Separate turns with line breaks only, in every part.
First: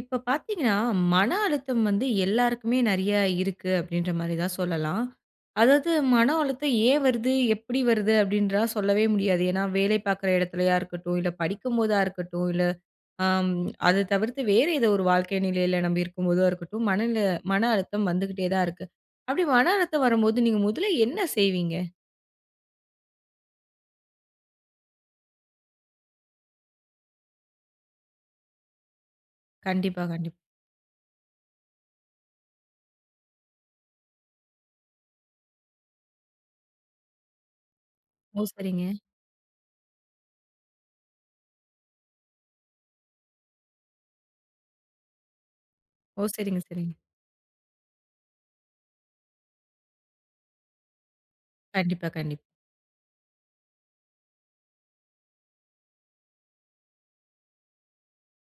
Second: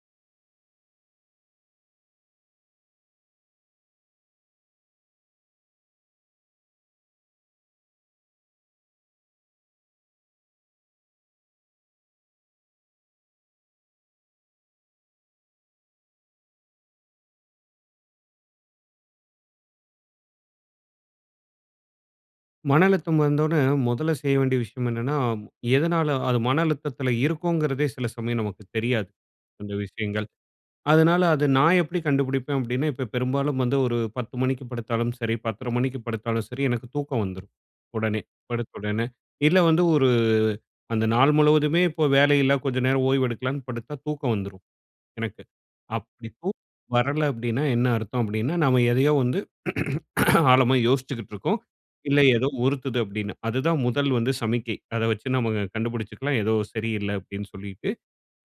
இப்ப பார்த்தீங்கனா, மன அழுத்தம் வந்து எல்லாருக்குமே நிறைய இருக்கு அப்பிடின்றமாரி தான் சொல்லலாம். அதாவது மன அழுத்தம் ஏன் வருது எப்படி வருது அப்படின்னு சொல்லவே முடியாது. ஏன்னா வேலை பாக்கிற இடத்திலயா இருக்கட்டும், இல்ல படிக்கும் போதா இருக்கட்டும், இல்ல ஆம். அத தவிர்த்து வேறு ஏதோ ஒரு வாழ்க்கை நிலையில நம்பி இருக்கும் போதோ இருக்கட்டும், மனநில மன அழுத்தம் வந்துகிட்டே தான் இருக்கு. அப்படி மன அழுத்தம் வரும்போது நீங்க முதல்ல என்ன செய்வீங்க?
மன அழுத்தம் வந்தவுடனே முதல்ல செய்ய வேண்டிய விஷயம் என்னன்னா, எதனால அது மன அழுத்தத்தில இருக்குங்கிறதே சில சமயம் நமக்கு தெரியாது. அந்த
கண்டிப்பா,
விஷயங்கள்.
கண்டிப்பா.
அதனால அத நான் எப்படி கண்டுபிடிப்பேன் அப்பிடின்னா, இப்ப பெரும்பாலும் வந்து ஒரு 10 மணிக்கு படுத்தாலும் சரி, 10.30 மணிக்கு படுத்தாலும் சரி, எனக்கு தூக்கம் வந்துரும். உடனே
ஓ!
படுத்த
சரிங்க.
உடனே. இல்ல வந்து ஒரு அந்த நாள் முழுவதுமே இப்போ வேலை இல்ல. கொஞ்ச நேரம் ஓய்வு எடுக்கலான்னு படுத்தா, தூக்கம் வந்துரும் எனக்கு.
ஓ!
அப்படி தூ
சரிங்க, சரிங்க.
வரல அப்பிடின்னா என்ன அர்த்தம். அப்பிடின்னா, நம்ம எதையோ வந்து ஆழமா யோசிச்சுக்கிட்டுருக்கோம்.
கண்டிப்பா,
இல்ல
கண்டிப்பா.
ஏதோ உறுத்துது அப்படின்னு. அதுதான் முதல் வந்து சமிக்கை. அத வச்சு நம்ம க கண்டுபிடிச்சுக்கலாம், ஏதோ சரி இல்ல அப்பிடின்னு சொல்லிட்டு.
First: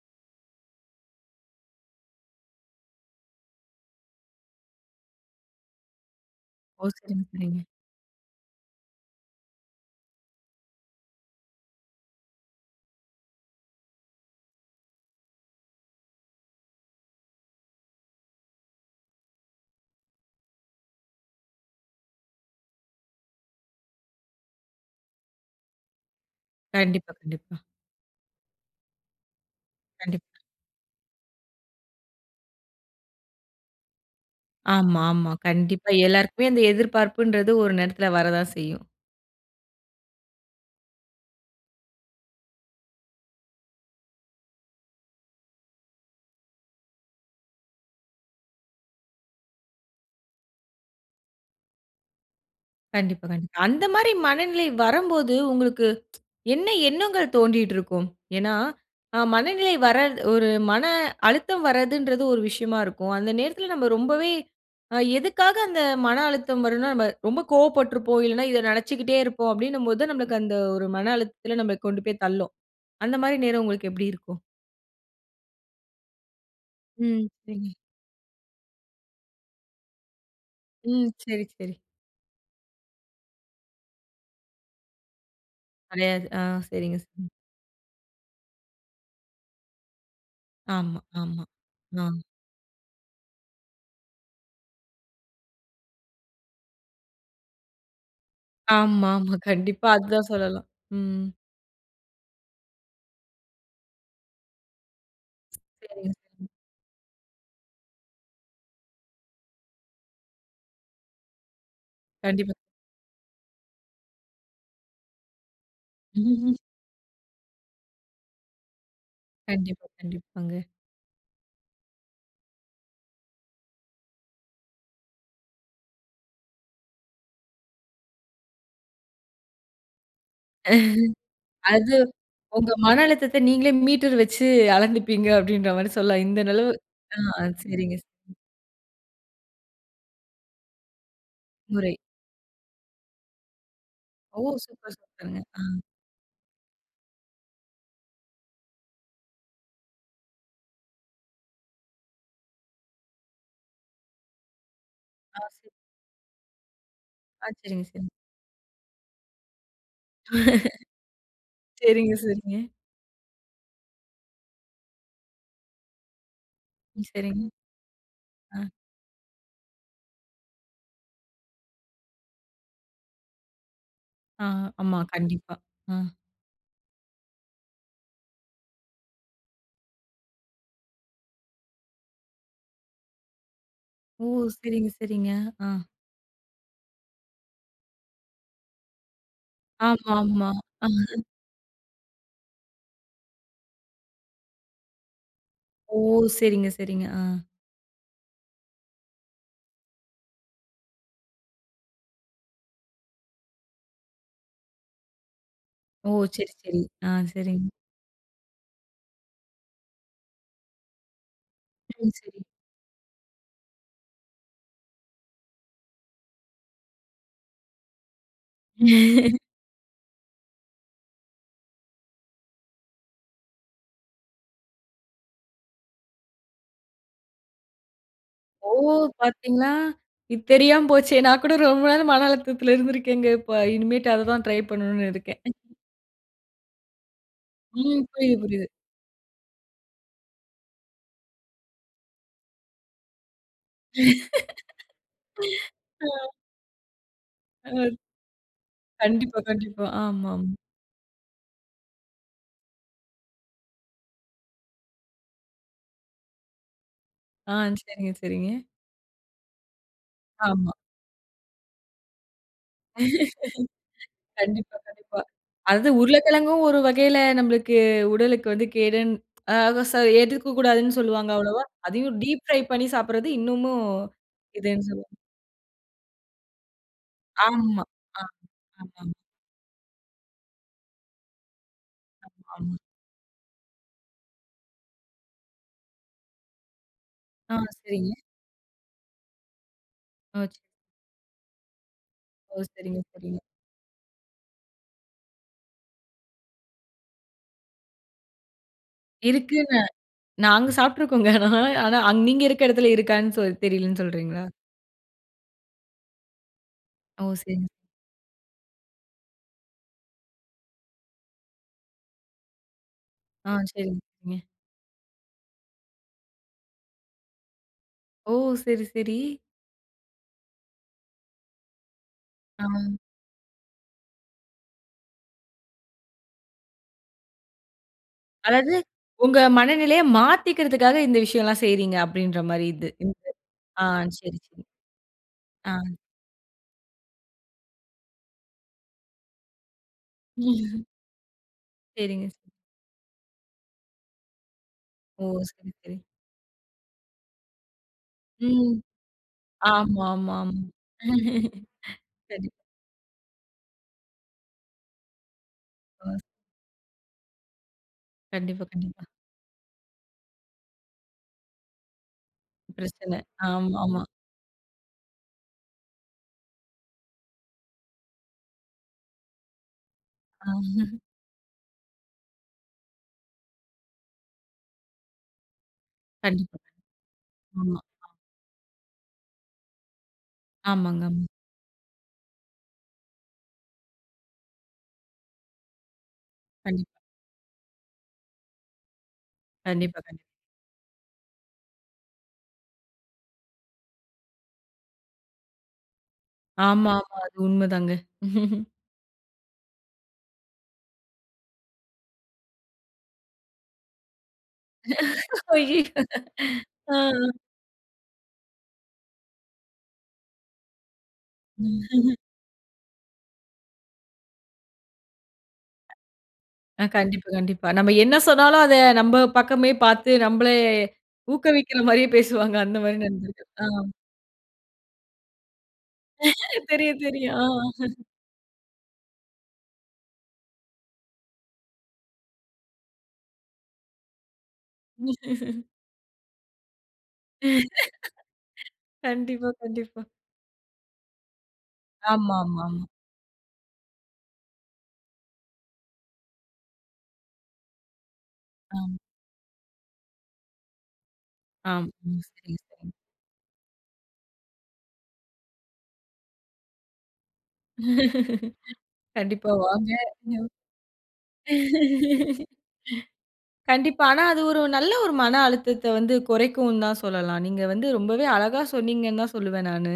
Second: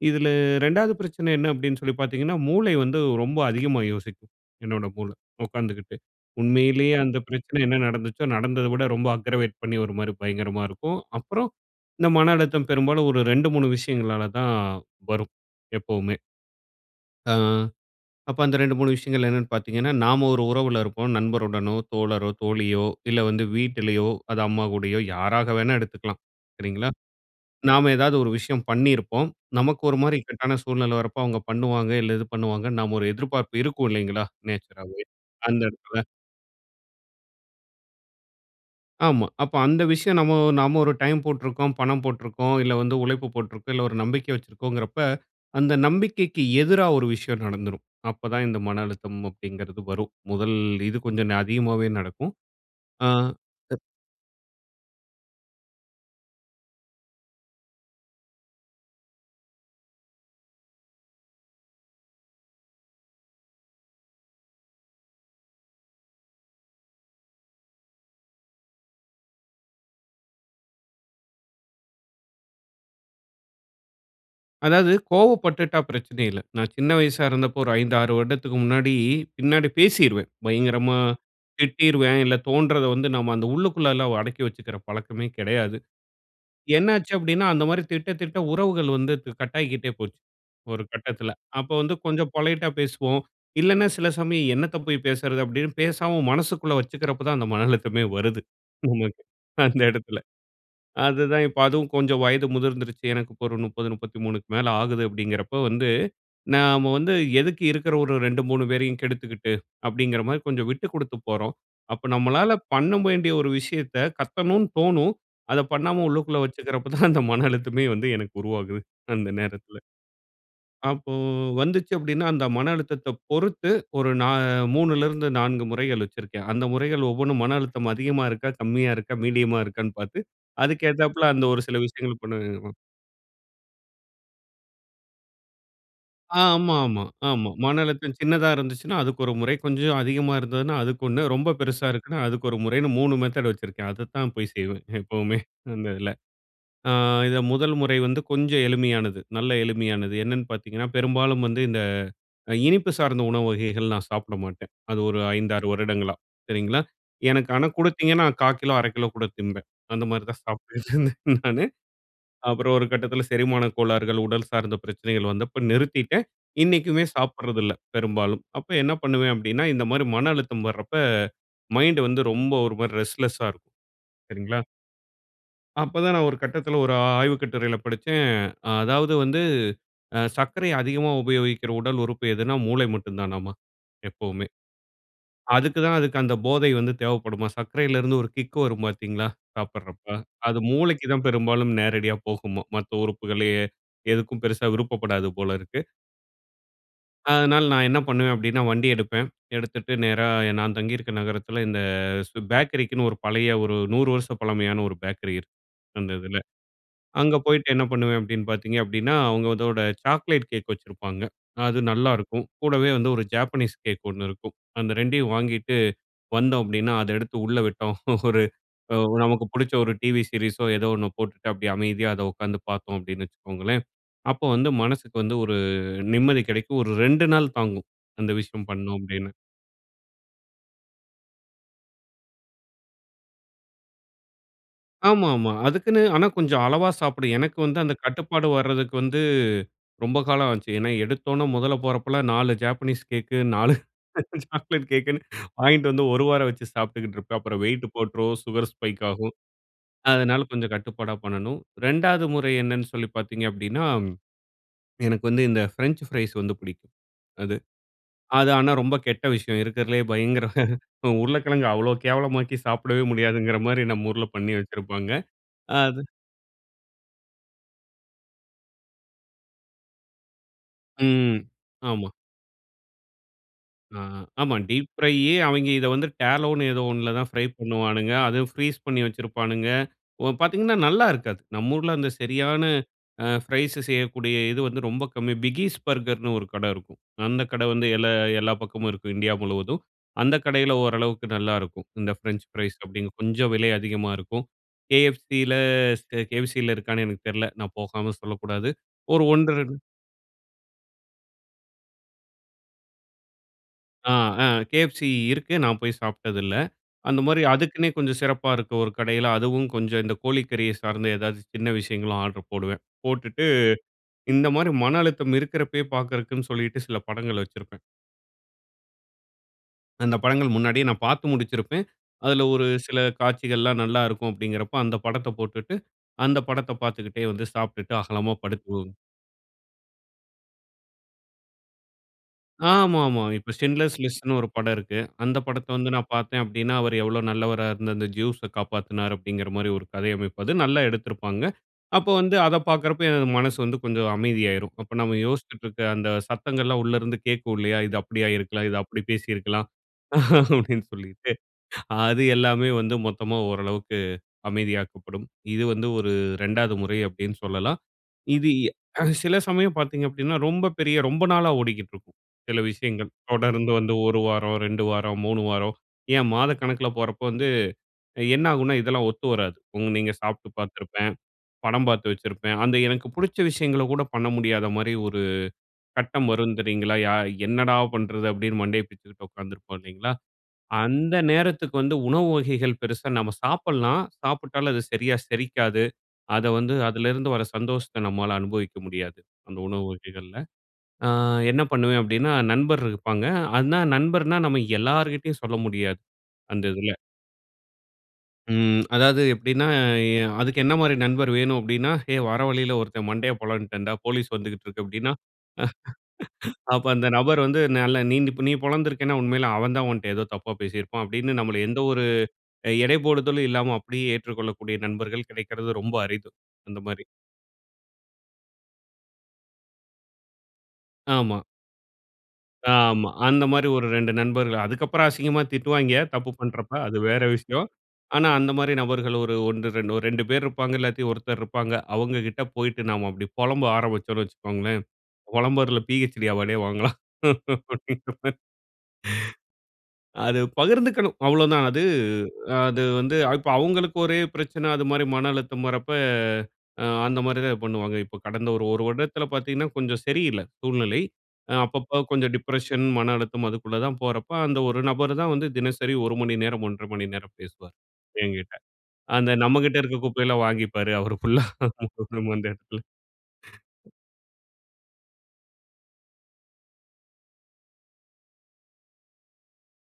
இதில 2வது பிரச்சனை என்ன அப்பிடின்னு சொல்லி பார்த்தீங்கன்னா, மூளை வந்து ரொம்ப அதிகமா யோசிக்கும். என்னோட மூளை. உட்காந்துக்கிட்டு.
ஓ!
உண்மையிலேயே அந்த
சரிங்க,
பிரச்சனை
சரிங்க.
என்ன நடந்துச்சோ, நடந்தத விட ரொம்ப அக்ரவேட் பண்ணி ஒருமாரி பயங்கரமா இருக்கும். அப்புறம் இந்த மன அழுத்தம் பெரும்பாலும் ஒரு 2, 3 விஷயங்களால தான் வரும் எப்பவுமே. அ. அப்ப அந்த 2 3 விஷயங்கள் என்னென்னு பார்த்தீங்கன்னா, நாம ஒரு உறவுல இருப்போம். நண்பருடனோ, தோழரோ, தோழியோ, இல்ல வந்து வீட்டிலயோ, அது அம்மா கூடயோ யாராக வேணா எடுத்துக்கலாம். சரிங்களா.
கண்டிப்பா, கண்டிப்பா.
நாம ஏதாவது ஒரு விஷயம் பண்ணியிருப்போம். நமக்கு ஒருமாரி
கண்டிப்பா.
இக்கட்டான சூழ்நிலை வரப்போ, அவுங்க பண்ணுவாங்க, இல்ல இது பண்ணுவாங்க, நாம ஒரு எதிர்பார்ப்பு இருக்கும் இல்லேங்களா!
ஆமா,
நேச்சராவே
ஆமா.
அந்த
கண்டிப்பா
இடத்தில
எல்லாருக்குமே அந்த எதிர்பார்ப்புன்றது ஒரு நேரத்தில வரதான் செய்யும்.
ஆமா. அப்ப அந்த விஷயம் நம்ம நம்ம ஒரு டைம் போட்டிருக்கிறோம், பணம் போட்டிருக்கிறோம், இல்ல வந்து உழைப்பு போட்டிருக்கிறோம், இல்ல ஒரு நம்பிக்கை வச்சிருக்கிறோங்கிறப்ப, அந்த நம்பிக்கைக்கு எதிரா ஒரு விஷயம் நடந்துரும். அப்ப தான் இந்த மன அழுத்தம் அப்படிங்கிறது வரும். முதல் இது கொஞ்சம் ந அதிகமாவே நடக்கும். ஆ
கண்டிப்பா, கண்டிப்
[unintelligible]
அந்தமாரி மனநிலை வரம்போது உங்களுக்கு என்ன எண்ணங்கள் தோன்றிட்டு இருக்கும். ஏன்னா, ஆ மனநிலை வரது ஒரு மன அழுத்தம் வரதுன்றது ஒரு விஷயமா இருக்கும். அந்த நேரத்தில நம்ப ரொம்பவே அ எதுக்காக அந்த மன அழுத்தம் வருன்னா நம்ம ரொம்ப கோவப்பட்டுருப்போம். இல்லன்னா இத நினைச்சிக்கிட்டே இருப்போம், அப்பிடினும்போது நம்மளுக்கு அந்த ஒரு மன அழுத்தத்தில நம்மள கொண்டு போய் தள்ளும். அந்தமாரி நேரம் உங்களுக்கு எப்படி இருக்கும்?
அதாவது கோவப்பட்டுட்டா பிரச்சனை இல்ல. நான் சின்ன வயசா
ம்.
இருந்தப்ப
சரி.
ஒரு 5, 6 வருடத்துக்கு முன்னாடி பின்னாடி பேசிருவேன். பயங்கரமா
ம். சரி, சரி.
திட்டிருவேன். இல்ல தோன்றத வந்து நம்ம அந்த உள்ளுக்குள்ளலாம் அடக்கி வச்சிக்கிற பழக்கமே கிடையாது.
கெடையாது. ஆ,
என்ன
சரிங்க,
ஆச்சு
சரி.
அப்படின்னா அந்தமாரி திட்ட, திட்ட உறவுகள் வந்து து கட்டாகிக்ட்டே போச்சு. ஒரு
ஆமா,
கட்டத்தில.
ஆமா.
அப்போ வந்து
ஆ.
கொஞ்சம் பொலைட்‌டா பேசுவோம். இல்லன்னா, சில சமயம் என்னத்த போய் பேசுறது அப்பிடின்னு, பேசாம மனசுக்குள்ள வச்சுக்கிறப்ப தான் அந்த மன அழுத்தமே வருது. நமக்கு
ஆமா, ஆமா.
அந்த
கண்டிப்பா அது
இடத்தில
தான் சொல்லலாம். ம், ம்.
அதுதான் இப்ப அதுவும் கொஞ்சம் வயது முதிர்ந்துருச்சு. எனக்கு இப்ப ஒரு 30, 33க்கு மேல ஆகுது அப்பிடிங்கிறப்போ வந்து,
[unintelligible]
நாம வந்து எதுக்கு இருக்கிற ஒரு 2, 3 பேரையும் கெடுத்துக்கிட்டு அப்படிங்கிறமாரி கொஞ்சம் விட்டு கொடுத்து போறோம். அப்ப நம்மளால
கண்டிப்பா.
பண்ண வேண்டிய ஒரு விஷயத்த கத்தணுனு தோணும், அத பண்ணாம உள்ளுக்குள்ள வச்சுக்கிறப்ப தான் அந்த மன அழுத்தமே வந்து எனக்கு உருவாகுது. அந்த நேரத்தில.
கண்டிப்பா, கண்டிப்பாங்க.
அப்போ வந்ததுச்சு அப்பிடின்னா, அந்த மன அழுத்தத்தப் பொறுத்து ஒரு நா 3ல இருந்து 4 முறைகள் வச்சிருக்கேன். அந்த முறைகள் ஒவ்வொன்னும் மன அழுத்தம் அதிகமா இருக்கா? கம்மியா இருக்கா? மீடியமா இருக்கான்னு பார்த்து அதுக்கு ஏத்தாப்ல அந்த ஒரு சில
அது
விஷயங்கள் பண்ணுவே
உங்க
ம்.
மன அழுத்தத்தை நீங்களே மீட்டர் வச்சு அளந்துப்பீங்க அப்படின்ற மாரி சொல்லலாம்
ஆ.
இந்த அளவு
ஆமா, ஆமா,
ஆ.
ஆமா.
அது
மன
சரிங்க.
அழுத்தம்
ச
சின்னதா இருந்துச்சுன்னா அதுக்கு ஒரு முறை, கொஞ்சம் அதிகமாக இருந்ததுனா அதுக்குகொன்னு, ரொம்ப பெருசாக
முறை.
இருக்குன்னா அதுக்கு ஒரு முறைன்னு 3 மெத்தேர்டு வச்சிருக்கேன். அதத்தான்
ஓ!
போய் செய்வேன்.
சூப்பர்,
எப்பவுமே
சூப்பருங்க. ஆ
அந்த இதில ஆ இத முதல் முறை வந்து கொஞ்சம் எளிமையானது நல்ல எளிமையானது. என்னன்னு பார்த்தீங்கன்னா, பெரும்பாலும் வந்து இந்த அ, இனிப்பு சார்ந்த உணவு வகைகள் நான் சாப்பிட மாட்டேன். அது ஒரு
ஆ.
5, 6
ச
வருடங்களா, சரிங்களா.
ஆ.
எனக்கு ஆனா
சரிங்க, சரிங்க.
குடுத்தீங்கன்னா 1/4 கிலோ 1/2 கிலோ கூட திம்பேன். அந்தமாரி தான் சாப்பிட்டுட்டு இருந்தேன் நானு
சரிங்க, சரிங்க.
அப்புறம் ஒரு கட்டத்தில செரிமான கோளாறுகள், உடல் சார்ந்த பிரச்சனைகள் வந்தப்ப நிறுத்திட்டேன். இன்னைக்குமே
ம். சரிங்க.
சாப்பிடுறது இல்ல. பெரும்பாலும்.
ஆ.
அப்ப என்ன பண்ணுவேன் அப்பிடின்னா இந்த மாதிரி மன அழுத்தம் வர்றப்ப, மைண்ட் வந்து ரொம்ப ஒரு மாதிரி ரெஸ்ட்லெஸ்‌சா இருக்கும்.
ஆ.
சரிங்களா!
ஆமா. கண்டிப்பா.
அப்ப
ம்.
தான் நான் ஒரு கட்டத்தில ஒரு ஆ ஆய்வு கட்டுரையில படிச்சேன். அ அதாவது வந்து ஆ சர்க்கரை அதிகமாக உபயோகிக்கிற உடல் உறுப்பு எதுனா? மூளை மட்டும் தானாமா
ஓ!
எப்பவுமே.
சரிங்க, சரிங்க. ஆ.
அதுக்கு தான் அந்த போதை வந்து தேவைப்படுமாம். சர்க்கரையில இருந்து ஒரு கிக் வரும் பாத்தீங்களா சாப்பிடறப்ப,
ஆமா, ஆமா.
அது மூளைக்கு தான் பெரும்பாலும் நேரடியா போகுமாம். மற்ற உறுப்புகள்லயே எதுக்கும் பெரிசா விருப்பப்படாது போல இருக்கு.
ஓ! சரிங்க, சரிங்க. ஆ.
அதனால நான் என்ன பண்ணுவேன் அப்படின்னா வண்டி எடுப்பேன். எடுத்துட்டு நேரா எ நான் தங்கியிருக்க நகரத்தில, இந்த சு பேக்கரிக்குன்னு ஒரு பழைய ஒரு 100 வருச பழமையான ஒரு பேக்கரி இருக்கு.
ஓ!
அந்த இதில.
சரி, சரி. ஆ.
அங்க
சரிங்க.
போயிட்டு என்ன பண்ணுவேன் அப்படின்னு பாத்தீங்க அப்படின்னா, அவுங்க அதோட சாக்லேட் கேக் வச்சிருப்பாங்க. அது
ம். சரிங்க.
நல்லாருக்கும். கூடவே வந்து ஒரு ஜாப்பனீஸ் கேக் ஒண்ணு இருக்கும். அந்த 2டையும் வாங்கிட்டு வந்தோம் அப்படின்னா, அத எடுத்து உள்ள விட்டோம். ஒரு ஒ நமக்கு பிடிச்ச ஒரு டிவி சீரிஸோ! ஏதோ ஒண்ணு போட்டுட்டு அப்படியே அமைதியா அத உட்காந்து பார்த்தோம் அப்படின்னு வச்சுக்கோங்களேன், அப்போ வந்து மனசுக்கு வந்து ஒரு நிம்மதி கிடைக்கும், ஒரு 2 நாள் தாங்கும் அந்த விஷயம்
ஓ!
பண்ணோம் அப்பிடின்னா.
பாத்தீங்களா! இது தெரியாம போச்சு. நான் கூட ரொம்ப நாள் மன அழுத்தத்தில இருந்திருக்கேங்க இப்ப இனிமேட்டு அத தான் ட்ரை பண்ணணுனு
ஆமா,
இருக்கேன்.
ஆமா. அதுக்குன்னு ஆனா கொஞ்சம் அளவா சாப்பிடு. எனக்கு வந்து அந்த
ம். புரியுது,
கட்டுப்பாடு
புரியுது.
வர்றதுக்கு வந்து ரொம்ப காலம் ஆச்சு. ஏன்னா எடுத்தோன்ன முதல்ல போறப்பலாம் 4 ஜாப்பனீஸ் கேக்கு, 4
ம்.
சாக்லேட் கேக்குன்னு வாங்கிட்டு வந்து ஒரு வாரம் வச்சு சாப்பிட்டுக்கிட்டு இருப்பேன். அப்புறம்
அ.
வெயிட் போட்ரும், சுகர் ஸ்பைக் ஆகும்.
கண்டிப்பா, கண்டிப்பா. ஆமா,
அதனால
ஆமா.
கொஞ்சம் கட்டுப்பாடா பண்ணணும். 2வது முறை என்னென்னு சொல்லி பாத்தீங்கனா அப்பிடின்னா எனக்கு வந்து இந்த ஃப்ரெஞ்ச் ஃப்ரைஸ் வந்து பிடிக்கும்.
ஆ!
அது
சரிங்க, சரிங்க.
அது ஆனா ரொம்ப கெட்ட விஷயம். இருக்கிறதுலேயே பயங்கர
ஆமா.
அ உருளைக்கிழங்கு அவ்ளோ கேவலமாக்கி சாப்பிடவே முடியாதுங்கிற மாரி நம்ம ஊர்ல பண்ணி
கண்டிப்பா,
வச்சிருப்பாங்க.
கண்டிப்பா. அது து
அது
உருளைக்கிழங்கும் ஒரு வகையில நம்மளுக்கு உடலுக்கு வந்து கேடுன் அ சார் எடுக்ககூடாதுன்னு சொல்லுவாங்க
ம்.
அவ்வளவா
ஆமா.
அதையும் டீப் ஃப்ரை பண்ணி சாப்பிடுறது இன்னுமு
ஆ. ஆமா. டீப்
இதுன்னு சொல்லி.
ஃப்ரையி அவுங்க இத வந்து டேலோனு ஏதோ ஒன்னுல தான் ஃப்ரை
ஆமா.
பண்ணுவானுங்க,
அ
அதும் ஃப்ரீஸ் பண்ணி
[unintelligible]
வச்சிருப்பானுங்க, ஒ பார்த்தீங்கன்னா நல்லா இருக்காது. நம்ம ஊர்ல அந்த சரியான
[unintelligible]
ஆ, ஃப்ரைஸு செய்யக்கூடிய இது வந்து ரொம்ப கம்மி. பிகீஸ் பர்கர்ன்னு ஒரு கட இருக்கும். அந்த
ஆ!
கட வந்து எல
சரிங்க.
எல்லா பக்கமும் இருக்கும், இந்தியா முழுவதும். அந்த
ஆ.
கடையில ஓரளவுக்கு நல்லாயிருக்கும். இந்த ஃப்ரெஞ்ச்
ஓ!
ஃப்ரைஸ்
சரிங்க,
அப்பிடின்னு
சரிங்க.
கொஞ்சம் விலை அதிகமா இருக்கும். KFCல ஸ்கே KFCல இருக்கான்னு எனக்கு தெரில, நான் போகாம சொல்லக்கூடாது. ஒரு 1 1/2.
இருக்குங்க நாங்க சாப்பிட்டுருக்கோங்க, ஆனா ஆனா நீங்க இருக்க இடத்தில இருக்கான்னு சொ தெரியலேன்னு
ஆ,
சொல்றீங்களா?
ஆ. KFC இருக்கு. நான் போய் சாப்பிட்டது இல்ல.
ஓ!
அந்தமாரி
சரி.
அதுக்குன்னே கொஞ்சம் சிறப்பா இருக்க ஒரு கடையில அதுவும் கொஞ்சம் இந்த கோழி கறிய சார்ந்தே ஏதாவது சின்ன விஷயங்களும் ஆர்டர் போடுவேன். போட்டுட்டு
ஆ. சரிங்க.
இந்த மாதிரி மன அழுத்தம் இருக்கிறப்பயே பார்க்கிறக்குன்னு சொல்லிட்டு சில படங்கள் வச்சிருப்பேன்.
ஓ! சரி, சரி.
அந்த படங்கள் முன்னாடியே நான் பாத்து முடிச்சிருப்பேன். அதுல ஒரு
ஆ.
சில காட்சிகள்லாம் நல்லா இருக்கும் அப்டீங்கிறப்ப அந்த படத்தைப் போட்டுட்டு, அந்த படத்தை பாத்துக்கிட்டே வந்து சாப்பிட்டுட்டு அகலமா படுத்து
அதாவது,
தூங்
உங்க மனநிலைய மாத்திக்கிறதுக்காக இந்த விஷயம்லாம் செய்றீங்க அப்டீன்ற மாரி இது.
ஆமாமா. இப்ப
ஆ
"Schindler's List"ன்னு
சரி,
ஒரு
சரி.
படம் இருக்கு. அந்த படத்தை
ஆ.
வந்து நான் பாத்தேன், அப்டீன்னா அவர் எவ்ளோ நல்லவரா இருந்து அந்த ஜ்யூஸ காப்பாத்தினாரு அப்டீங்கிற மாதிரி ஒரு கதை அமைப்பு அது. நல்லா எடுத்திருப்பாங்க. அப்போ
சரிங்க.
வந்து அதை பாக்குறப்ப, எனது மனசு வந்து கொஞ்சம் அமைதியாயிரும். அப்ப நம்ம
ஓ!
யோசிச்சிட்டு
சரி,
இருக்கிற
சரி.
அந்த சத்தங்கள்லாம் உள்ளே இருந்து கேட்கும் இல்லையா, "இது அப்படியா இருக்கலாம்.
ம்.
இது அப்படி பேசியிருக்கலாம்."
ஆமாமா, ஆமா.
அப்டீன்னு சொல்லிட்டு. அது
சரி.
எல்லாமே வந்து மொத்தமா ஓரளவிற்கு, அமைதியாக்கப்படும். இது வந்து ஒரு
ம்.
2ஆவது முறை அப்டீன்னு சொல்லலாம். இது
கண்டிப்பா,
அ
கண்டிப்பா.
சில சமயம் பாத்தீங்க அப்டீன்னா ரொம்ப பெரிய ரொம்ப நாளா ஓடிக்கிட்டு இருக்கும், சில விஷயங்கள்.
பிரச்சனை.
தொடர்ந்து வந்து
ஆமாமா.
1 வாரம், 2 வாரம், 3 வாரம், ஏன் மாதக்கணக்கில போறப்ப வந்து அ என்ன ஆகும்ன்னா, இதெல்லாம் ஒத்து வராது. ம், நீங்க சாப்ட்டு
ஆ.
பாத்திருப்பேன். படம் பாத்து வைச்சிருப்பேன். அந்த எனக்கு பிடிச்ச விஷயங்கள கூட பண்ண முடியாத மாரி 1 கட்டம் வரும்
கண்டிப்பா.
தெரியுங்களா, "ய என்னடா
ஆமா.
பண்றது?" அப்டீன்னு மண்டைய பிச்சுக்கிட்டு உக்காந்திருப்போம் இல்லைங்களா!
ஆமாங்க.
அந்த
ஆமா.
நேரத்துக்கு வந்து உணவு வகைகள் பெரிசா நம்ம சாப்பிடலாம். சாப்பிட்டாலும் அது சரியா செரிக்காது. அதை வந்து
கண்டிப்பா.
அதிலிருந்து வர சந்தோஷத்தை நம்மால அனுபவிக்க முடியாது, அந்த உணவு
கண்டிப்பா, கண்டிப்பா.
வகைகள்ல. அ என்ன பண்ணுவேன் அப்டீன்னா, நண்பர் இருப்பாங்க. அனா, நண்பர்னா நம்ம எல்லார்கிட்டயும் சொல்ல முடியாது அந்த
ஆமா,
இதில.
ஆமா. அது உண்மைதாங்க.
ம். அதாவது எப்படின்னா, அ அதுக்கு என்ன மாதிரி நண்பர் வேணும் அப்டீன்னா, "ஏய் வர வழியில ஒருத்தன் மண்டையைப் பொளந்துட்டேண்டா, போலீஸ் வந்துகிட்டு இருக்கு." அப்டீன்னா,
ஐயயோ!
அப்ப
ஆ
அந்த நபர் வந்து, "நல்லா நீந் நீ பொளந்திருக்கேனா உண்மையில அவன் தான் உன்ட்ட ஏதோ தப்பா பேசியிருப்பான்!" அப்டீன்னு, நம்மளை எந்த ஒரு அ எடைபோடுதலும் இல்லாம அப்படியே ஏற்றுக்கொள்ளக்கூடிய நண்பர்கள் கிடைக்கிறது ரொம்ப அரிது அந்த
ஆ!
மாரி.
கண்டிப்பா, கண்டிப்பா. நம்ம என்ன சொன்னாலும் அதை நம்ப பக்கமே பாத்து நம்பள
ஆமா.
ஊக்கவிக்கிற மாதிரியே பேசுவாங்க. அந்த மாதிரி
ஆமா. அந்த
நடந்திருக்கு. ஆ.
மாதிரி ஒரு 2 நண்பர்கள். அதுக்கப்புறம் அசிங்கமா திட்டுவாய்ங்க, தப்பு பண்றப்ப. அது
தெரியும்,
வேறு
தெரியும். அ.
விஷயம். ஆனா அந்த மாதிரி நபர்கள் 1 2- 2 பேர் இருப்பாங்க. இல்லாட்டி ஒருத்தர் இருப்பாங்க. அவங்ககிட்ட போய்ட்டு நாம அப்படி புலம்ப ஆரம்பிச்சோம்னு வச்சுக்கோங்களேன், புலம்புறதுல பிஹெச்டி அவார்டே வாங்கலாம் அப்டீங்கிற மாரி.
கண்டிப்பா, கண்டிப்பா.
அது பகிர்ந்துக்கணும், அவ்வளோதான். அது அது
ஆமாமாமா.
வந்து இப்போ அவங்களுக்கு ஒரே பிரச்சனை, அதுமாதிரி மன அழுத்தம் வரப்போ அந்த மாரி தான் பண்ணுவாங்க. இப்ப கடந்த 1
ஆ.
1 வருடத்தில பாத்தீங்கன்னா கொஞ்சம் சரி இல்ல, சூழ்நிலை.
ஆ.
அப்பப்போ
ம்.
கொஞ்சம்
சரி,
டிப்ரஷன்,
சரி.
மன அழுத்தம் அதுக்குள்ள தான் போறப்போ, அந்த 1 நபர் தான் வந்து தினசரி 1 மணிநேரம், 1 1/2 மணி நேரம் பேசுவார் என்கிட்டே. அந்த
கண்டிப்பா
நம்மகிட்டே
வாங்க.
இருக்கிற குப்பையெல்லாம் வாங்கிப்பாரு அவரு ஃபுல்லா அந்த இடத்துல.
கண்டிப்பா. ஆனா, அது ஒரு நல்ல ஒரு மன அழுத்தத்தை வந்து குறைக்கும் தான் சொல்லலாம். நீங்க வந்து ரொம்பவே அழகா சொன்னீங்கன்னு தான் சொல்லுவேன் நானு.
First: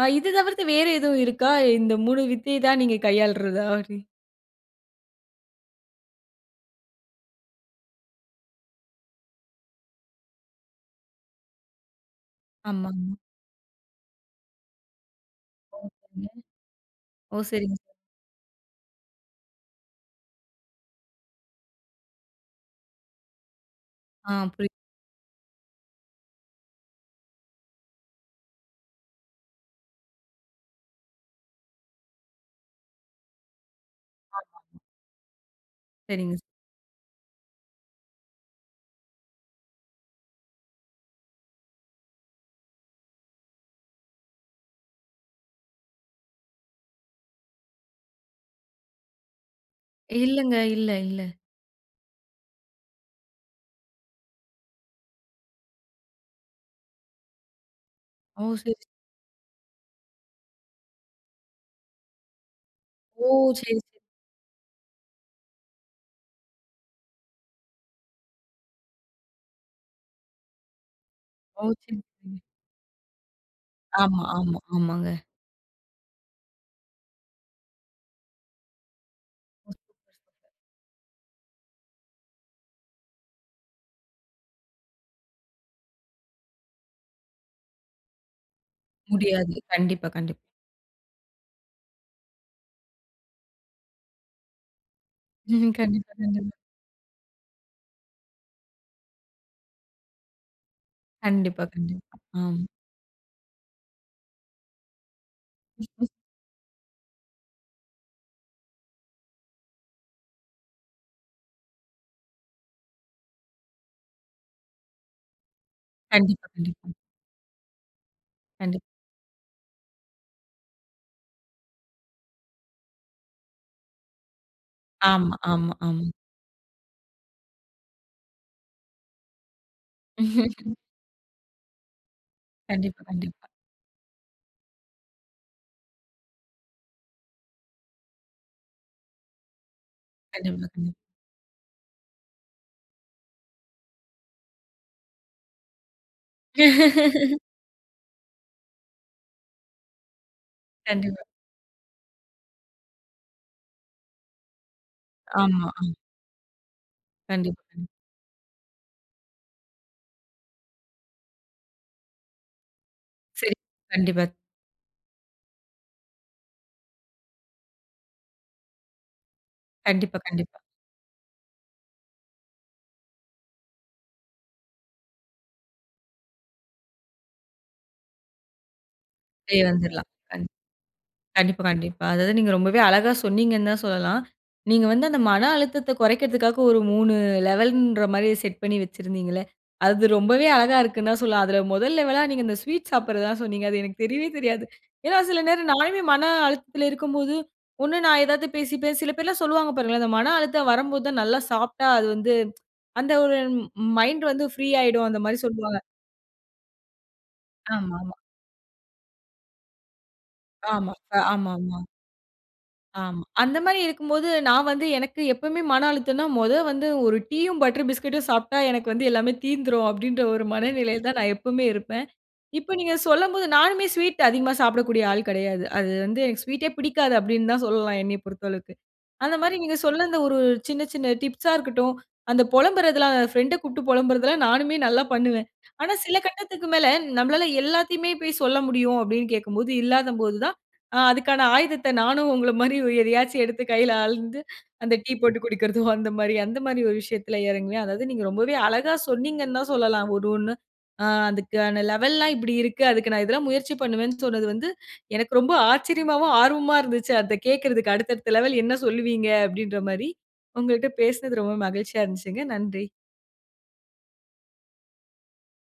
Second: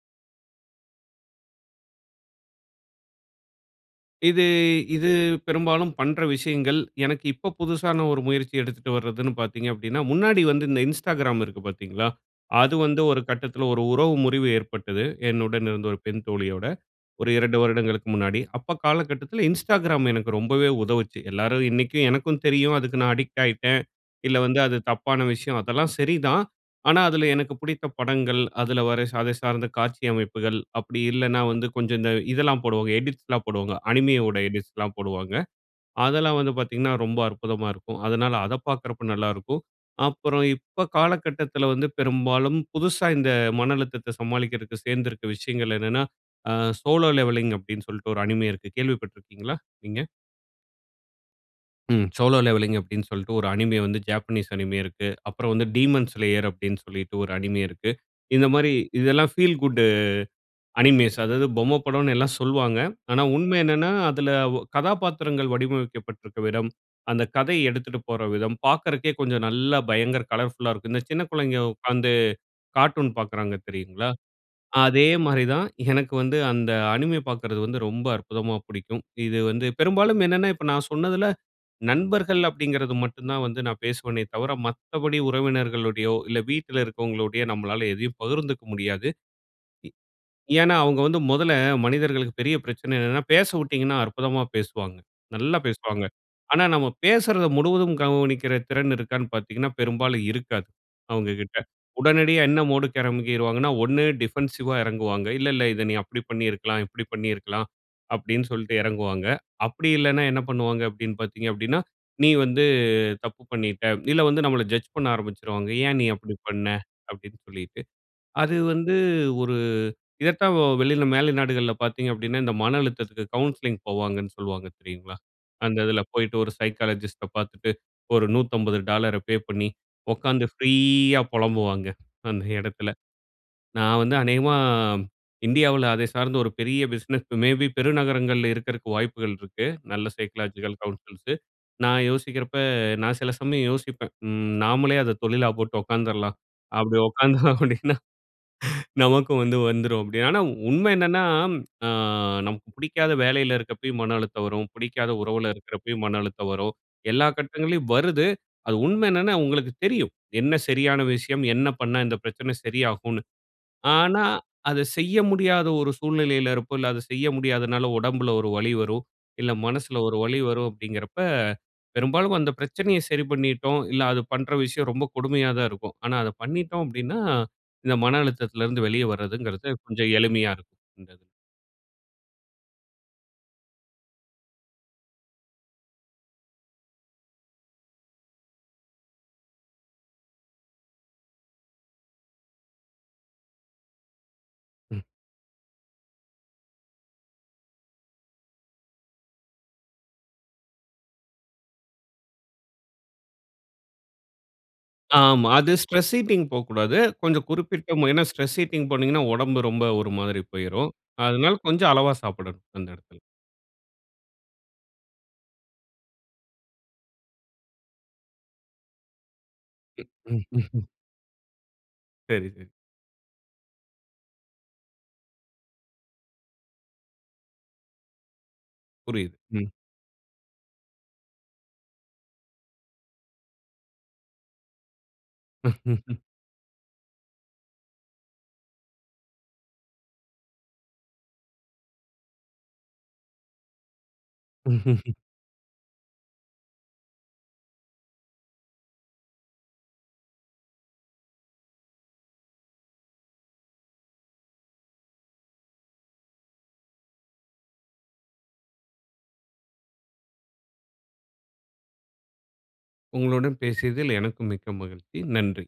ஆ, இது தவிர்த்து வேறு எதுவும் இருக்கா, இந்த 3 வித்தை தான் நீங்கள் கையாள்றதா? [unintelligible]
இது இது பெரும்பாலும் பண்ற விஷயங்கள். எனக்கு இப்ப புதுசான ஒரு முயற்சி எடுத்துட்டு வர்றதுனு பாத்தீங்க அப்டீன்னா, முன்னாடி வந்து இந்த Instagram இருக்கு பாத்தீங்களா? அது
ஆமா.
வந்து
ஆமா.
1 கட்டத்தில 1 உறவு முறிவு ஏற்பட்டது, என்னுடன்
ஓ!
இருந்த 1 பெண்
சரிங்க.
தோழியோட, ஒரு
ஓ!
2
சரிங்க சார்.
வருடங்களுக்கு முன்னாடி. அப்ப காலகட்டத்தில Instagram எனக்கு ரொம்பவே உதவுச்சு. எல்லாரும் இன்னைக்கும் எனக்கும் தெரியும், அதுக்கு நான் அடிக்ட் ஆயிட்டேன்,
ஆ.
இல்லை வந்து
புரியுது.
அது தப்பான விஷயம், அதெல்லாம் சரிதான். ஆனா, அதில எனக்கு பிடித்த படங்கள், அதுல வர அதை சார்ந்த காட்சி அமைப்புகள், அப்டி இல்லைன்னா வந்து கொஞ்சம் இந்த இதெல்லாம் போடுவாங்க, எடிட்ஸ்லாம் போடுவாங்க. அனிமே உடைய
ஆமாமா.
எடிட்ஸ்லாம் போடுவாங்க.
சரிங்க
அதெல்லாம்
சார்.
வந்து பாத்தீங்கன்னா ரொம்ப அற்புதமா இருக்கும். அதனால அதை பாக்குறப்ப நல்லா இருக்கும். அப்பறம் இப்ப காலகட்டத்தில வந்து பெரும்பாலும் புதுசா இந்த மன அழுத்தத்தை சமாளிக்கறதுக்கு சேந்திருக்கிற விஷயங்கள் என்னன்னா, ஆ "Solo Leveling" அப்டீன்னு சொல்லிட்டு ஒரு அனிமே இருக்கு. கேள்விப்பட்டு இருக்கீங்களா நீங்க?
இல்லங்க. இல்ல, இல்ல.
ம். "சோலோ லெவெல்லிங்" அப்படீன்னு சொல்லிட்டு ஒரு அனிமே வந்து ஜாப்பனீஸ் அனிமே இருக்கு. அப்புறம் வந்து "டீமோன் ஸ்லேயர்" அப்படீன்னு சொல்லிட்டு ஒரு அனிமே இருக்கு.
ஓ!
இந்த மாரி
சரி.
இதெல்லாம் ஃபீல் குட் அனிமேஸ் அதாவது பொம்மை படம்ன்னு எல்லாம் சொல்லுவாங்க. ஆனா
ஓ!
உண்மை
சரி. சரி.
என்னன்னா அதில ஒ கதாபாத்திரங்கள் வடிவமைக்கப்பட்டிருக்கிற விதம், அந்த கதை எடுத்துட்டு போற விதம் பார்க்கறதுக்கே கொஞ்சம் நல்லா பயங்கர கலர்ஃபுல்‌லா இருக்கும். இந்த சின்ன பிள்ளைங்க
ஓ! சரிங்க,
உட்காந்து
சரிங்க.
கார்ட்டூன் பார்க்கிறாங்க தெரியுங்களா?
ஆமா, ஆமா,
அதே
ஆமாங்க.
மாரி தான், எனக்கு வந்து அந்த அனிமே பார்க்கிறது வந்து ரொம்ப அற்புதமா புடிக்கும். இது வந்து பெரும்பாலும் என்னன்னா இப்ப நான் சொன்னதில நண்பர்கள் அப்படிங்கிறது மட்டும் தான் வந்து நான் பேசுவனே தவிர, மத்தபடி உறவினர்களோடையோ, இல்லை வீட்டில் இருக்கிறவங்களோடையோ நம்பளால எதையும் பகிர்ந்துக்க முடியாது.
முடியாது.
இ
கண்டிப்பா, கண்டிப்பா.
ஏன்னா அவங்க வந்து முதல்ல மனிதர்களுக்கு பெரிய பிரச்சனை என்னன்னா, பேசவுட்டீங்கன்னா அற்புதமா பேசுவாங்க. நல்லா
ம்.
பேசுவாங்க.
கண்டிப்பா, கண்டிப்பா.
ஆனா நம்ம பேசுறதை முழுவதும் கவனிக்கிற திறன் இருக்கான்னு பார்த்தீங்கன்னா, பெரும்பாலும் இருக்காது அவங்ககிட்ட.
கண்டிப்பா, கண்டிப்பா.
உடனடியா
அம்.
என்ன மூடுக்கு இறங்கிருவாங்கனா, ஒண்ணு டிஃபென்சிவ்‌வா இறங்குவாங்க. "இல்லை, இல்லை இதை நீ அப்படி பண்ணியிருக்கலாம், இப்படி பண்ணியிருக்கலாம்." அப்படீன்னு சொல்லிட்டு இறங்குவாங்க. அப்படி இல்லைனா என்ன பண்ணுவாங்க அப்படீன்னு பாத்தீங்க அப்படீன்னா, "நீ வந்து தப்பு பண்ணீட்ட" இல்ல வந்து நம்மளை ஜட்ஜ் பண்ண ஆரம்பிச்சிருவாங்க. "ஏன் நீ அப்படி
கண்டிப்பா,
பண்ண?"
கண்டிப்பா.
அப்படின்னு சொல்லிட்டு. அது
கண்டிப்பா.
வந்து ஒரு இதை தான் வெளியில மேலை நாடுகள்ல பாத்தீங்க அப்படீன்னா, இந்த மன அழுத்தத்துக்கு கவுன்சிலிங் போவாங்கன்னு சொல்வாங்க தெரியுங்களா?
ஆமா, ஆமா,
அந்த இதில
ஆமா.
போய்ட்டு, ஒரு சைக்காலஜிஸ்ட்‌ட பார்த்துட்டு, ஒரு $150ஐ பே பண்ணி, உட்காந்து ஃப்ரீயா பொலம்புவாங்க அந்த இடத்தில.
கண்டிப்பா, கண்டிப்பா.
நான் வந்து அநேகமா இந்தியாவில அதை சார்ந்த ஒரு பெரிய பிசினஸ் மே பி பெருநகரங்கள்ல இருக்கறதுக்கு வாய்ப்புகள் இருக்கு. நல்ல
கண்டிப்பா,
சைக்காலஜிக்கல்
கண்டிப்பா.
கவுன்சில்ஸு நான் யோசிக்கிறப்ப நான் சில சமயம் யோசிப்பேன். ம் நாமளே அத தொழிலா போட்டு உட்கார்ந்துறலாம். அப்படி உட்கார்ந்தோம் அப்படீன்னா நமக்கும் வந்து வந்துரும் அப்படி. ஆனா உண்மை
கண்டிப்பா.
என்னன்னா, ஆ நமக்கு புடிக்காத வேலையில இருக்கப்பயும் மன அழுத்தம் வரும், புடிக்காத உறவில
ஆமா. அம்.
இருக்கிறப்பயும் மன அழுத்தம் வரும். எல்லா
கண்டிப்பா, கண்டிப்பா.
கட்டங்கள்லயும் வருது. அது உண்மை என்னன்னா, உங்களுக்கு தெரியும் என்ன சரியான விஷயம், என்ன பண்ணா இந்த பிரச்சனை சரியாகும்னு.
சரி,
ஆனா
கண்டிப்பா.
அதை செய்ய முடியாத ஒரு சூழ்நிலையில இருப்போம். இல்லை, அதை செய்ய முடியாததுனால உடம்பில ஒரு வலி வரும். இல்லை மனசில ஒரு
கண்டிப்பா,
வலி
கண்டிப்பா.
வரும். அப்படீங்கிறப்ப, பெரும்பாலும் அந்த பிரச்சனையை சரி பண்ணிட்டோம் இல்ல அது பண்ணுற விஷயம் ரொம்ப கொடுமையா தான் இருக்கும். ஆனா அதை பண்ணிட்டோம் அப்படீன்னா, இந்த மன அழுத்தத்திலேருந்து வெளிய
போய்
வரதுங்கிறது
வந்துறலாம்.
கொஞ்சம்
அந்
எளிமையா இருக்கும், இந்த இதுல.
கண்டிப்பா, கண்டிப்பா. அதாவது நீங்க ரொம்பவே அழகா சொன்னீங்கன்னு தான் சொல்லலாம். நீங்க வந்து அந்த மன அழுத்தத்தை குறைக்கிறதுக்காக ஒரு 3 லெவல்ன்ற மாரி செட் பண்ணி வச்சிருந்தீங்கல்ல, அது ரொம்பவே அழகா இருக்குன்னு தான் சொல்லலாம். அதில முதல் லெவலா நீங்க இந்த ஸ்வீட் சாப்பிடுறது தான் சொன்னீங்க. அது எனக்கு தெரியவே தெரியாது.
ம்.
ஏன்னா சில நேரம் நானுமே மன அழுத்தத்தில இருக்கும்போது, ஒண்ணு நான் ஏதாவது பேசி பேசி சில பேர்லாம் சொல்லுவாங்க பாருங்களேன், அந்த மன அழுத்தம் வரம்போது தான் நல்லா சாப்பிட்டா அது வந்து அந்த ஒரு ம் மைண்ட் வந்து ஃப்ரீ ஆயிடும் அந்த மாரி
ஆமா. அது
சொல்லுவாங்க.
ஸ்ட்ரெஸ் ஈட்டிங் போகக்கூடாது. கொஞ்சம் குறிப்பிட்ட மோ
ஆமாமா.
ஏன்னா ஸ்ட்ரெஸ் ஈட்டிங் போனீங்கனா, உடம்பு ரொம்ப ஒரு மாதிரி போய்ரும்.
ஆமா, அ
அதனால
ஆமாமா.
கொஞ்சம் அளவா சாப்பிடணும், அந்த இதுல.
ஆமா. அந்த மாரி இருக்கும்போது நான் வந்து எனக்கு எப்பவுமே மன அழுத்தம்னா, "மொத வந்து 1 டீயும், பட்டர் பிஸ்கட்டும் சாப்பிட்டா எனக்கு வந்து எல்லாமே தீர்ந்துரும்." அப்படீன்ற ஒரு மனநிலையில தான் நான் எப்பவுமே இருப்பேன்.
சரி, சரி.
இப்ப நீங்க சொல்லம்போது, நானுமே ஸ்வீட் அதிகமா சாப்பிடக்கூடிய ஆள் கெடையாது. அது வந்து "எனக்கு ஸ்வீட்டே பிடிக்காது." அப்படீன்னு தான் சொல்லலாம் என்னைய பொறுத்த அளவுக்கு. அந்த
புரியுது.
மாரி
ம்.
நீங்க சொன்ன அந்த ஒரு சின்ன சின்ன டிப்ஸா இருக்கட்டும், அந்த புலம்புறதெல்லாம் ஃப்ரெண்டை கூப்பிட்டு புலம்புறதெல்லாம் நானுமே நல்லா பண்ணுவேன். ஆனா சில கட்டத்துக்கு மேல, "நம்மளால எல்லாத்தையுமே போய் சொல்ல முடியும்." அப்படீன்னு கேட்கும்போது, இல்லாதம் போது தான் ஆ அதுக்கான ஆயுதத்தை நானும் உங்கள மாரி ஒரு எதையாச்சும் எடுத்து கையில அழுந்து, அந்த டீ போட்டு குடிக்கிறதோ அந்த மாரி அந்த மாரி ஒரு விஷயத்தில இறங்குவேன். அதாவது நீங்க ரொம்பவே அழகா சொன்னீங்கன்னு தான் சொல்லலாம் ஒரு ஒண்ணு. ஆ அதுக்கான லெவல்லாம் இப்படி இருக்கு. அதுக்கு நான் இதெல்லாம் முயற்சி பண்ணுவேன்னு சொன்னது வந்து எனக்கு ரொம்ப ஆச்சரியமாவும், ஆர்வமா இருந்துச்சு அதை கேட்கறதுக்கு. "அடுத்த அடுத்த லெவல் என்ன சொல்லுவீங்க?" அப்படீன்ற மாரி. உங்கள்ட்ட பேசினது ரொம்ப மகிழ்ச்சியா இருந்துச்சுங்க. நன்றி.
உங்களுடன் பேசியதில் எனக்கும் மிக்க மகிழ்ச்சி. நன்றி.